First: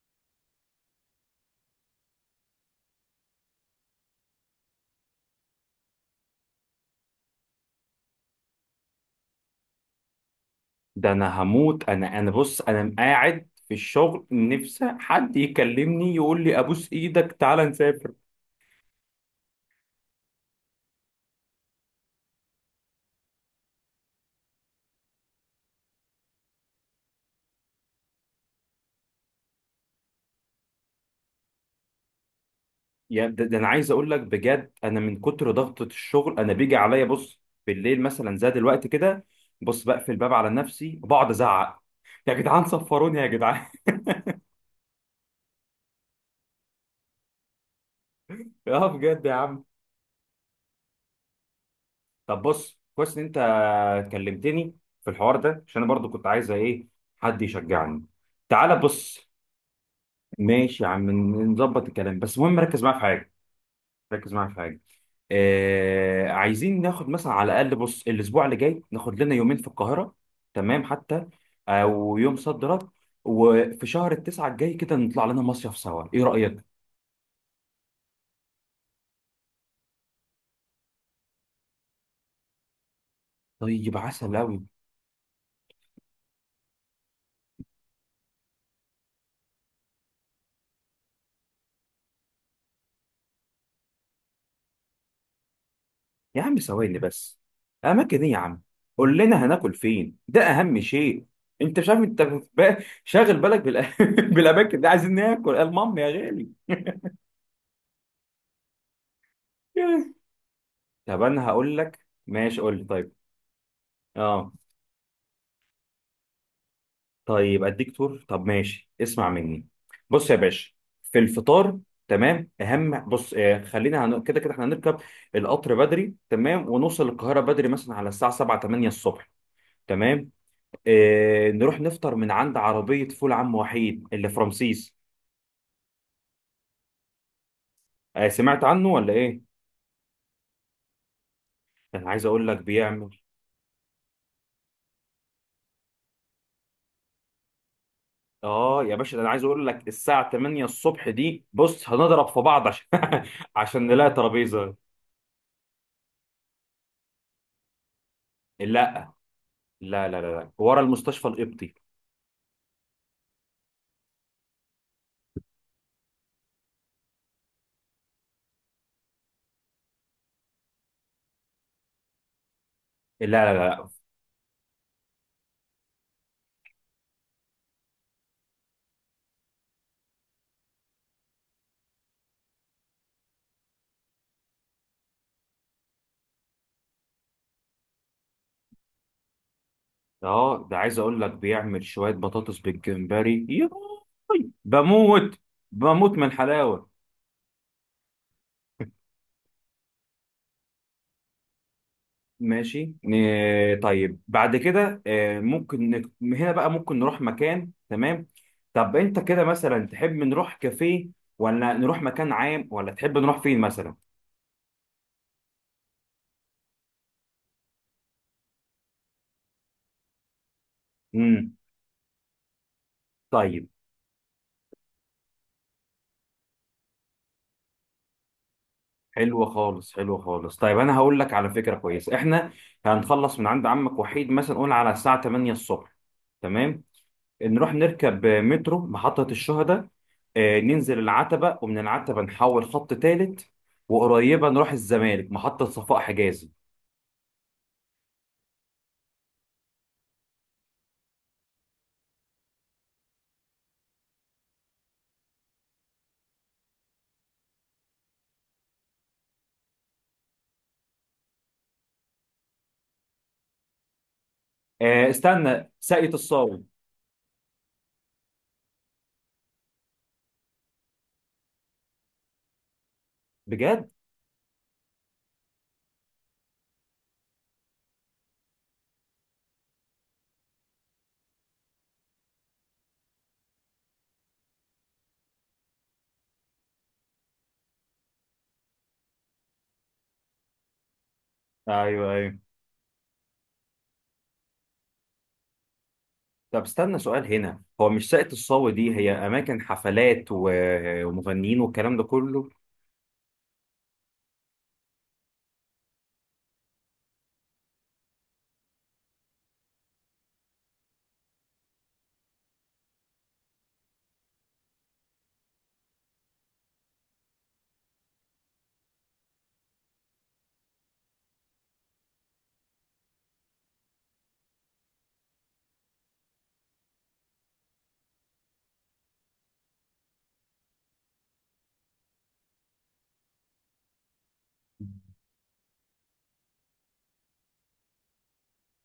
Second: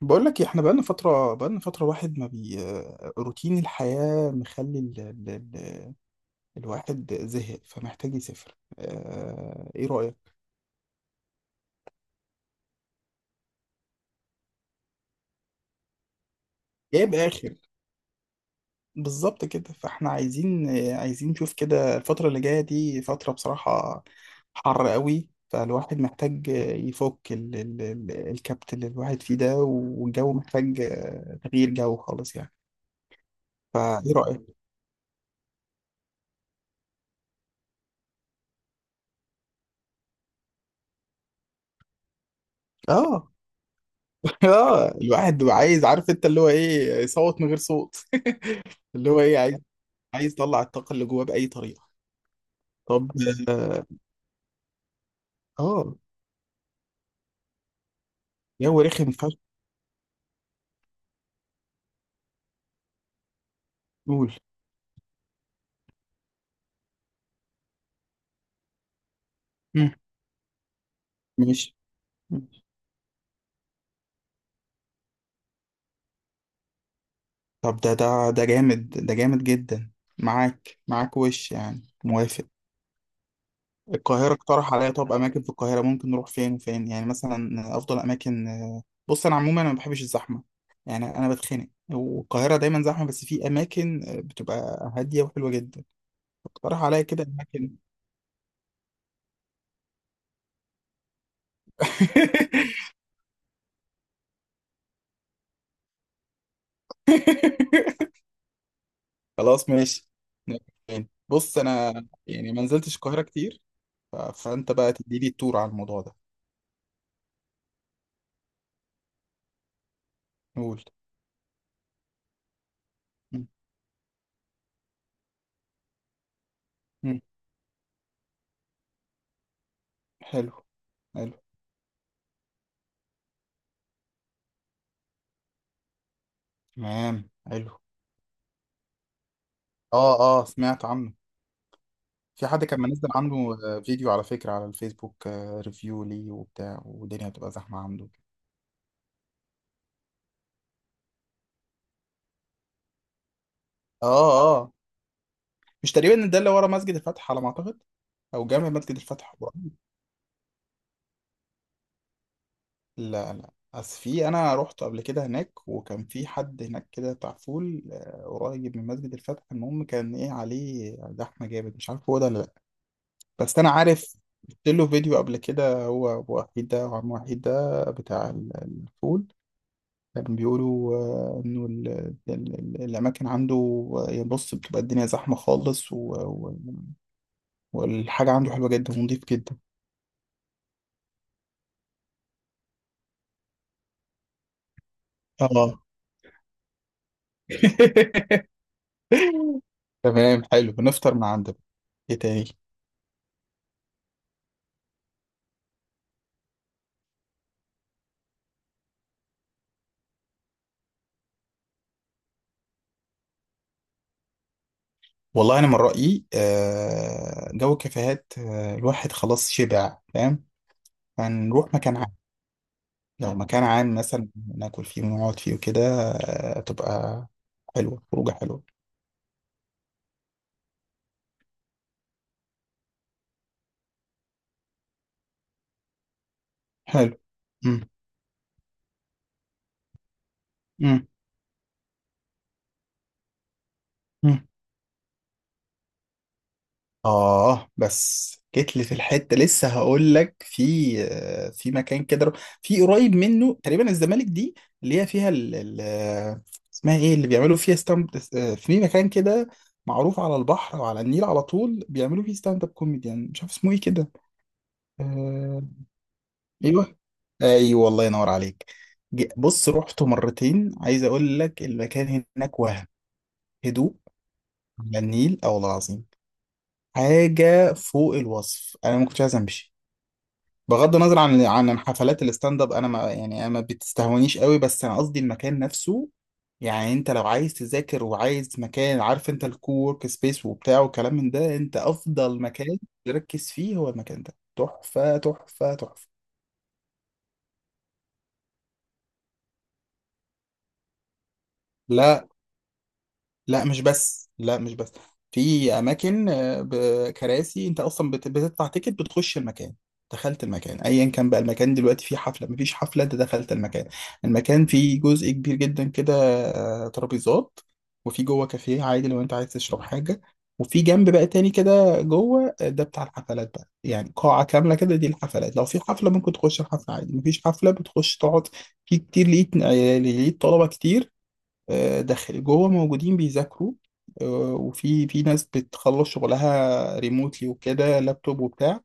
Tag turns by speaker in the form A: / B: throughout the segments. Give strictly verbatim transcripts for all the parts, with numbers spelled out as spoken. A: بقول لك إيه، احنا بقالنا فترة بقالنا فترة واحد ما بي روتين الحياة مخلي ال... ال... ال... الواحد زهق فمحتاج يسافر اه... ايه رأيك؟
B: ده انا هموت. انا انا بص، انا قاعد في الشغل نفسي حد يكلمني يقول لي ابوس
A: جايب
B: ايدك
A: اخر
B: تعالى نسافر.
A: بالظبط كده، فاحنا عايزين عايزين نشوف كده. الفترة اللي جاية دي فترة بصراحة حر قوي، فالواحد محتاج يفك ال... ال... ال... الكبت اللي الواحد فيه ده، والجو محتاج تغيير جو خالص يعني.
B: يعني ده, ده انا عايز اقول
A: فايه
B: لك
A: رأيك؟
B: بجد، انا من كتر ضغطة الشغل انا بيجي عليا بص بالليل مثلا زي دلوقتي كده. بص بقفل الباب على نفسي وبقعد ازعق: يا جدعان صفروني يا
A: اه.
B: جدعان.
A: اه، الواحد بيبقى عايز، عارف انت اللي هو ايه، يصوت من غير صوت.
B: اه
A: اللي هو
B: بجد يا
A: ايه، عايز
B: عم.
A: عايز يطلع الطاقة اللي جواه بأي طريقة.
B: طب بص،
A: طب.
B: كويس ان انت
A: اه.
B: كلمتني في الحوار ده، عشان انا
A: آه،
B: برضو كنت عايز ايه، حد يشجعني. تعالى
A: جو رخم
B: بص.
A: فشخ.
B: ماشي يا عم، نظبط الكلام، بس المهم ركز معايا في حاجة. ركز
A: قول.
B: معايا في حاجه. آه، عايزين ناخد مثلا على الاقل بص الاسبوع اللي جاي ناخد لنا يومين في
A: مم،
B: القاهره، تمام. حتى
A: ماشي.
B: او يوم
A: ماشي.
B: صد رد. وفي شهر التسعه الجاي كده نطلع لنا مصيف سوا، ايه رايك؟
A: طب ده ده ده جامد، ده جامد جدا. معاك معاك وش يعني، موافق.
B: طيب عسل
A: القاهرة،
B: قوي.
A: اقترح عليا طب أماكن في القاهرة ممكن نروح فين وفين يعني، مثلا أفضل أماكن. آه، بص أنا عموما أنا ما بحبش الزحمة يعني، أنا بتخنق، والقاهرة دايما زحمة، بس في أماكن آه، بتبقى هادية وحلوة جدا.
B: يا عم
A: اقترح
B: ثواني
A: عليا كده
B: بس.
A: اماكن.
B: اماكن ايه يا عم؟ قول لنا هناكل فين، ده اهم شيء. انت مش عارف انت ب- شاغل بالك بالأ... بالاماكن دي. عايزين ناكل المهم يا غالي.
A: خلاص ماشي.
B: طب انا
A: بص
B: هقول
A: انا
B: لك،
A: يعني
B: ماشي
A: ما
B: قول لي.
A: نزلتش
B: طيب
A: القاهره كتير، ف-
B: اه،
A: فانت بقى تدي لي التور على الموضوع ده.
B: طيب اديك تور. طب ماشي، اسمع مني. بص يا باشا،
A: قول.
B: في الفطار تمام، اهم بص
A: م-
B: آه، خلينا هن... كده كده احنا هنركب القطر بدري، تمام. ونوصل
A: م.
B: القاهره بدري مثلا على الساعه سبعة تمانية الصبح، تمام.
A: حلو. حلو،
B: آه نروح نفطر من عند عربيه فول عم وحيد اللي في رمسيس.
A: تمام. حلو.
B: آه، سمعت عنه ولا ايه؟
A: اه. اه سمعت عنه.
B: ده انا عايز
A: في
B: اقول لك
A: حد كان منزل
B: بيعمل.
A: عنده آه، فيديو على فكره على الفيسبوك، آه، ريفيو ليه وبتاع، والدنيا بتبقى زحمه عنده.
B: اه يا باشا، ده انا عايز اقول لك الساعه تمانية الصبح دي بص هنضرب في بعض عشان عشان نلاقي
A: اه. اه.
B: ترابيزه.
A: مش تقريبا ده اللي ورا مسجد الفتح على ما اعتقد؟ او
B: لا
A: جامع مسجد الفتح.
B: لا لا لا لا. ورا المستشفى القبطي.
A: لا لا، بس في، انا رحت قبل كده هناك، وكان في حد هناك كده بتاع فول آه، قريب من مسجد الفتح، المهم كان ايه عليه زحمه جامد، مش عارف هو ده ولا لا.
B: لا لا
A: بس انا
B: لا.
A: عارف شفت له فيديو قبل كده، هو أبو وحيد ده وعم وحيد ده بتاع ال- الفول. كان بيقولوا آه، انه ال- ال- ال- الاماكن عنده آه، بص بتبقى الدنيا زحمه خالص و- و- والحاجه عنده حلوه جدا ونضيف جدا.
B: اه ده عايز اقول لك بيعمل شويه بطاطس بالجمبري ياي. بموت.
A: اه
B: بموت من الحلاوه.
A: تمام، حلو، بنفطر من عنده. ايه تاني؟
B: ماشي ن- طيب بعد كده آه، ممكن نك- من هنا بقى ممكن نروح مكان، تمام. طب انت كده مثلا تحب نروح كافيه، ولا نروح مكان عام، ولا تحب نروح فين مثلا؟
A: والله انا من رايي آه، جو الكافيهات آه، الواحد خلاص شبع، فاهم.
B: امم،
A: هنروح مكان عام. لو مكان
B: طيب.
A: عام مثلا ناكل فيه ونقعد فيه وكده آه، تبقى حلوه، خروجه حلوه.
B: حلوه خالص حلوه خالص. طيب انا هقول لك على فكره كويسه، احنا هنخلص من عند عمك وحيد مثلا قول على الساعه تمانية الصبح، تمام.
A: حلو.
B: نروح
A: مم.
B: نركب مترو محطة الشهداء، آه، ننزل
A: مم.
B: العتبة ومن العتبة نحول خط تالت،
A: مم.
B: وقريبة نروح الزمالك محطة صفاء حجازي.
A: آه بس جيت لي في الحتة لسه، هقول لك في آه، في مكان كده، في قريب منه تقريبا الزمالك دي، اللي هي فيها ال ال آه، اسمها ايه اللي بيعملوا فيها ستاند. في مكان كده معروف على البحر وعلى النيل على طول، بيعملوا فيه ستاند اب كوميديان، مش عارف اسمه ايه كده.
B: آه،
A: آه،
B: استنى ساقية الصاوي.
A: ايوه. ايوه، الله ينور عليك. ج- بص رحته مرتين، عايز اقول لك المكان هناك، وهم
B: بجد؟
A: هدوء على النيل او العظيم، حاجة فوق الوصف، انا ما كنتش عايز امشي. بغض النظر عن عن حفلات الستاند اب، انا ما يعني، أنا ما بتستهونيش قوي، بس انا قصدي المكان نفسه. يعني انت لو عايز تذاكر وعايز مكان، عارف انت الكوورك سبيس وبتاع وكلام من ده، انت
B: ايوه ايوه.
A: افضل مكان تركز فيه هو المكان ده، تحفة تحفة تحفة.
B: طب استنى سؤال هنا، هو مش ساقية الصاوي دي هي أماكن حفلات و- ومغنيين والكلام ده
A: لا.
B: كله؟
A: لا مش بس، لا مش بس، في اماكن آه، بكراسي، انت اصلا بت- بتدفع تيكت بتخش المكان. دخلت المكان ايا كان بقى المكان دلوقتي، فيه حفله مفيش حفله انت دخلت المكان. المكان فيه جزء كبير جدا كده آه، ترابيزات، وفي جوه كافيه عادي لو انت عايز تشرب حاجه، وفي جنب بقى تاني كده جوه آه، ده بتاع الحفلات بقى، يعني قاعه كامله كده دي الحفلات، لو في حفله ممكن تخش الحفله عادي، مفيش حفله بتخش تقعد. في كتير، لقيت آه، لقيت طلبه كتير آه، داخلي جوه موجودين بيذاكروا، آه، وفي في ناس بتخلص شغلها ريموتلي وكده لابتوب وبتاع.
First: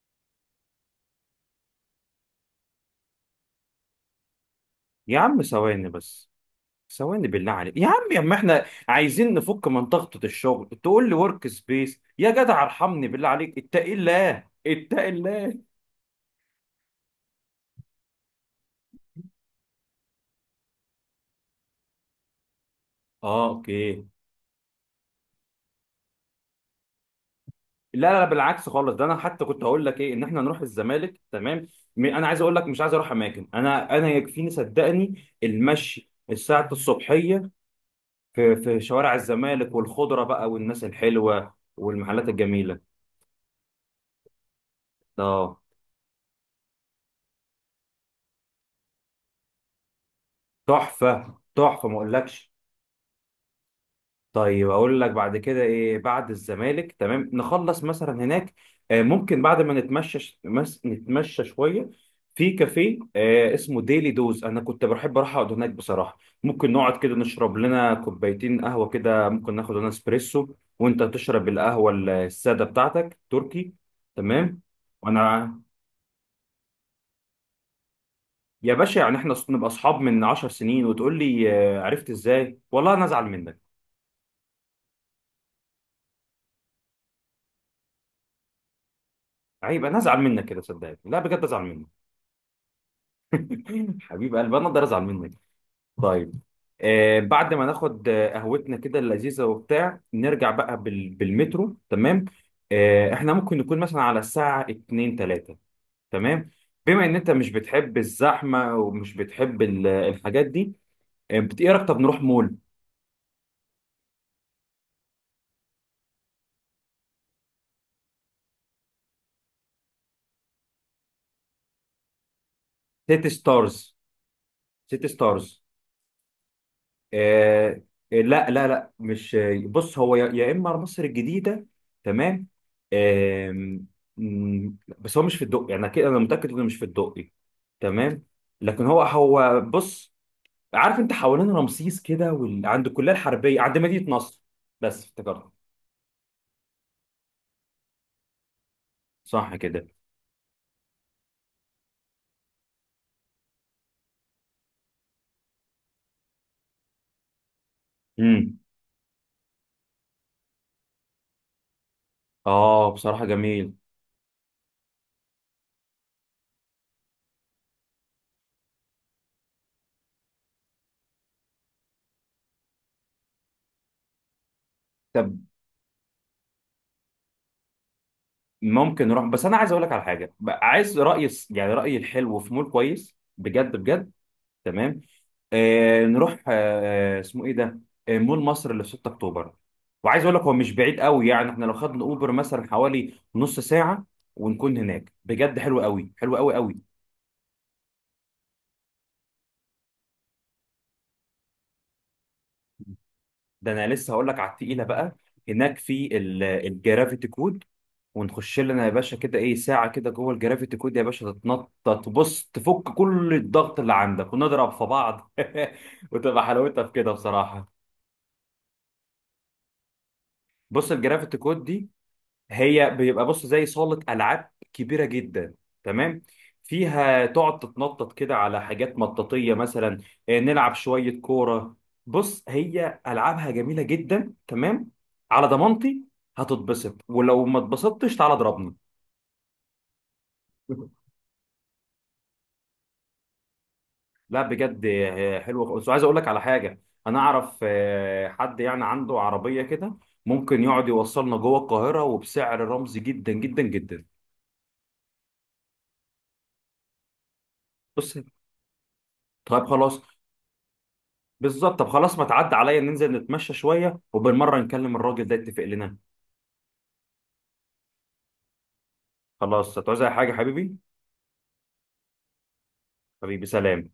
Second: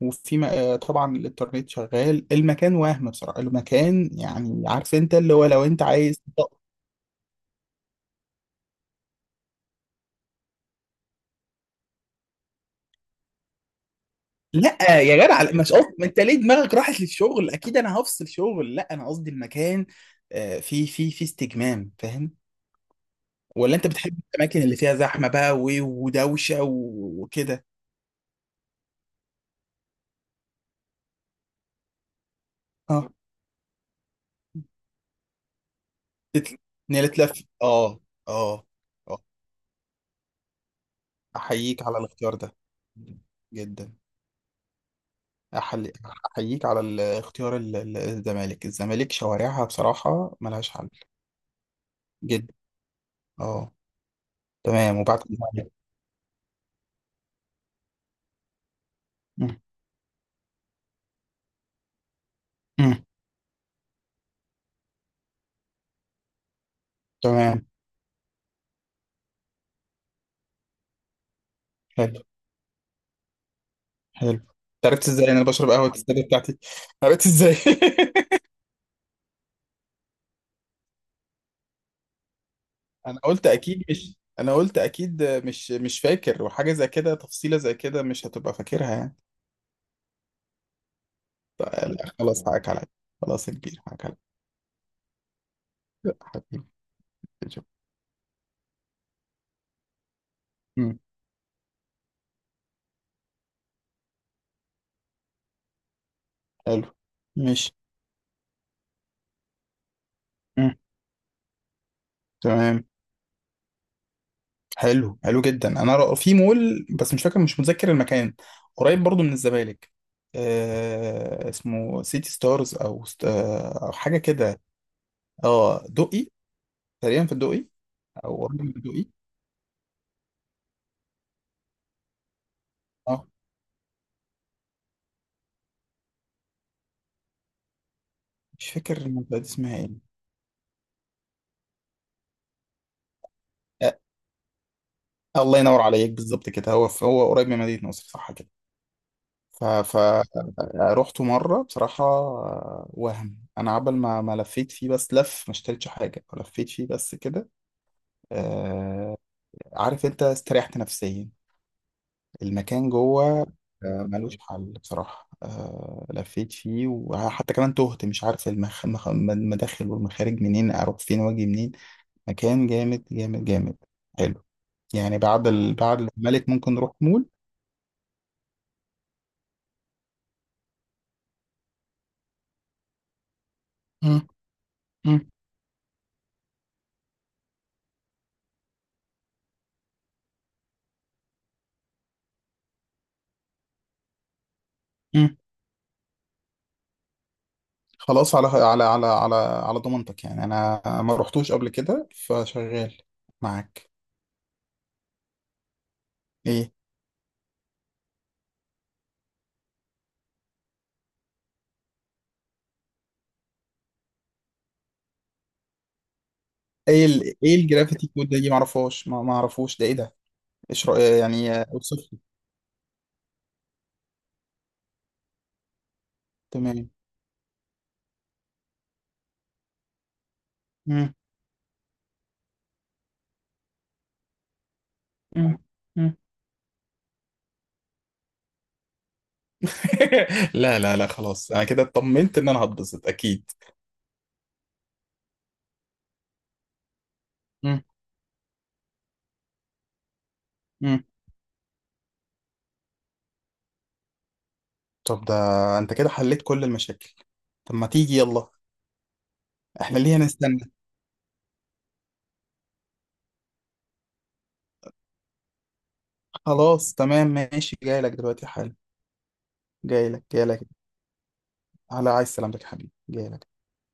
A: وفي م- آه، طبعا الانترنت شغال المكان، وهم بصراحة المكان يعني، عارف انت
B: يا
A: اللي
B: عم
A: هو، لو انت
B: ثواني
A: عايز
B: بس.
A: تط-
B: ثواني بالله عليك يا عم يا عم، احنا عايزين نفك من ضغطة الشغل تقول لي ورك سبيس؟ يا جدع ارحمني، بالله عليك اتقي الله
A: لا
B: اتقي
A: يا جدع.
B: الله.
A: لا، مش قصدي، ما انت ليه دماغك راحت للشغل، اكيد انا هفصل شغل. لا انا قصدي المكان آه، في في في استجمام، فاهم.
B: اه
A: ولا انت
B: اوكي.
A: بتحب الاماكن اللي فيها زحمه بقى و- ودوشه و- وكده.
B: لا لا لا، بالعكس خالص. ده انا حتى كنت هقول لك ايه، ان احنا نروح الزمالك، تمام. م- انا عايز اقول لك مش عايز
A: اه
B: اروح اماكن. انا انا يكفيني صدقني المشي
A: تت-
B: الساعه
A: ان هي تلف.
B: الصبحيه
A: اه.
B: في
A: اه.
B: في شوارع
A: اه
B: الزمالك والخضره بقى والناس الحلوه
A: احييك على
B: والمحلات
A: الاختيار ده
B: الجميله.
A: جدا.
B: اه،
A: أحل- احييك على الاختيار ال- ال- الزمالك. الزمالك شوارعها بصراحة ملهاش حل
B: تحفه تحفه ما اقولكش.
A: جدا. اه.
B: طيب
A: تمام.
B: اقول لك
A: وبعد
B: بعد كده
A: كده-
B: ايه، بعد الزمالك تمام نخلص مثلا هناك آه، ممكن
A: مم.
B: بعد ما نتمشى ش- مس- نتمشى شويه في كافيه
A: مم.
B: آه، اسمه ديلي دوز. انا كنت بحب اروح اقعد هناك بصراحه. ممكن نقعد كده نشرب
A: تمام
B: لنا كوبايتين قهوه كده، ممكن ناخد لنا اسبريسو وانت تشرب القهوه ال-
A: حلو.
B: الساده بتاعتك تركي.
A: حلو،
B: تمام
A: انت عرفت ازاي إن انا
B: وانا.
A: بشرب قهوة السادة بتاعتي؟ عرفت ازاي؟
B: يا باشا يعني احنا نبقى اصحاب من عشر سنين وتقول لي آه، عرفت ازاي؟ والله انا
A: انا
B: ازعل
A: قلت
B: منك.
A: اكيد مش، انا قلت اكيد مش مش فاكر، وحاجة زي كده، تفصيلة زي كده مش هتبقى فاكرها يعني.
B: عيب انا ازعل منك كده صدقني. لا بجد
A: ط-
B: ازعل منك.
A: لا، خلاص حقك عليا. خلاص يا كبير، حقك عليا.
B: حبيب قلبي انا اقدر ازعل منك؟
A: لا،
B: طيب
A: حبيبي.
B: آه، بعد
A: شوف.
B: ما ناخد آه، قهوتنا كده اللذيذه وبتاع نرجع بقى
A: مم.
B: بال... بالمترو، تمام. آه احنا ممكن نكون مثلا على الساعه اتنين تلاتة، تمام.
A: حلو.
B: بما ان انت مش
A: ماشي.
B: بتحب الزحمه ومش بتحب ال- الحاجات دي
A: مم.
B: آه، بت- ايه رايك طب نروح مول؟
A: تمام. حلو، حلو جدا. انا ر- في مول، بس مش فاكر، مش متذكر المكان، قريب برضو من الزمالك. آه اسمه سيتي ستارز او ست
B: سيتي
A: آه او
B: ستارز،
A: حاجه كده.
B: سيتي ستارز.
A: اه دقي، تقريبا في الدقي.
B: آه آه،
A: او
B: لا
A: قريب
B: لا
A: من
B: لا
A: الدقي.
B: مش. بص هو يا يا اما مصر الجديده، تمام.
A: اه،
B: آم، مم، بس هو مش في الدقي يعني كده انا متاكد انه مش في الدقي، تمام.
A: مش
B: لكن
A: فاكر
B: هو
A: المنطقه دي
B: هو
A: اسمها ايه.
B: بص، عارف انت حوالين رمسيس كده وال... عند الكليه الحربيه عند مدينه نصر. بس
A: آه
B: افتكرت.
A: الله ينور عليك بالظبط كده، هو في هو قريب من مدينه نصر صح كده.
B: صح
A: ف
B: كده.
A: ف رحت مره بصراحه آه، وهم، انا عبل ما ما لفيت فيه، بس لف، ما اشتريتش حاجه، لفيت فيه بس كده.
B: امم.
A: آه. عارف انت استريحت نفسيا،
B: اه
A: المكان جوه
B: بصراحه جميل.
A: آه، ملوش آه. حل بصراحة، آه، لفيت فيه، وحتى كمان تهت، مش عارف المخ... مخ... المداخل والمخارج منين اروح فين واجي منين. مكان جامد جامد جامد، حلو. يعني
B: طب
A: بعد ال... بعد الملك ممكن نروح مول.
B: ممكن نروح، بس انا عايز اقول لك على حاجه بقى، عايز رايي الس- يعني رايي الحلو في مول كويس بجد بجد،
A: مم.
B: تمام.
A: مم.
B: آه نروح آه اسمه ايه ده، آه مول مصر اللي في ستة اكتوبر. وعايز اقول لك هو مش بعيد قوي يعني، احنا لو خدنا اوبر مثلا حوالي نص ساعه ونكون هناك.
A: مم.
B: بجد حلو قوي حلو قوي قوي.
A: خلاص، على على على على على ضمانتك، يعني انا ما رحتوش قبل كده فشغال
B: ده انا
A: معاك.
B: لسه هقول لك على التقيله بقى. هناك في ال-
A: ايه.
B: الجرافيتي كود. ونخش لنا يا باشا كده ايه ساعه كده جوه الجرافيتي كود يا باشا، تتنطط، تبص، تفك كل الضغط اللي عندك، ونضرب في بعض. وتبقى حلاوتها في
A: ايه
B: كده
A: ال... ايه
B: بصراحه.
A: الجرافيتي كود ده؟ دي ما اعرفهاش، ما ما اعرفوش ده، ايه ده. ايش
B: بص
A: رأيك
B: الجرافيتي
A: يعني،
B: كود دي
A: اوصف.
B: هي بيبقى بص زي صالة ألعاب كبيرة جدا، تمام.
A: تمام.
B: فيها تقعد تتنطط كده على حاجات مطاطية مثلا، آه، نلعب
A: مم.
B: شوية كورة. بص هي ألعابها جميلة جدا، تمام. على
A: مم.
B: ضمانتي
A: مم.
B: هتتبسط، ولو ما اتبسطتش تعالى اضربني.
A: لا لا لا خلاص، انا كده اطمنت ان انا هتبسط اكيد.
B: لا بجد آه، حلوة خالص. وعايز اقول لك على حاجة، انا اعرف
A: مم.
B: آه، حد يعني عنده عربية كده ممكن يقعد
A: مم.
B: يوصلنا جوه القاهرة وبسعر رمزي جدا جدا جدا.
A: طب ده انت كده حليت كل المشاكل. طب ما
B: بص،
A: تيجي يلا.
B: طيب
A: احنا
B: خلاص.
A: ليه هنستنى؟
B: بالظبط. طب خلاص ما تعدي عليا ننزل نتمشى شويه وبالمره نكلم الراجل ده يتفق لنا.
A: خلاص تمام ماشي، جاي لك دلوقتي حالا.
B: خلاص، هتعوز اي
A: جاي لك.
B: حاجه
A: جاي لك.
B: حبيبي؟
A: على عايز سلامتك يا حبيبي، جاي
B: حبيبي،
A: لك.
B: سلام.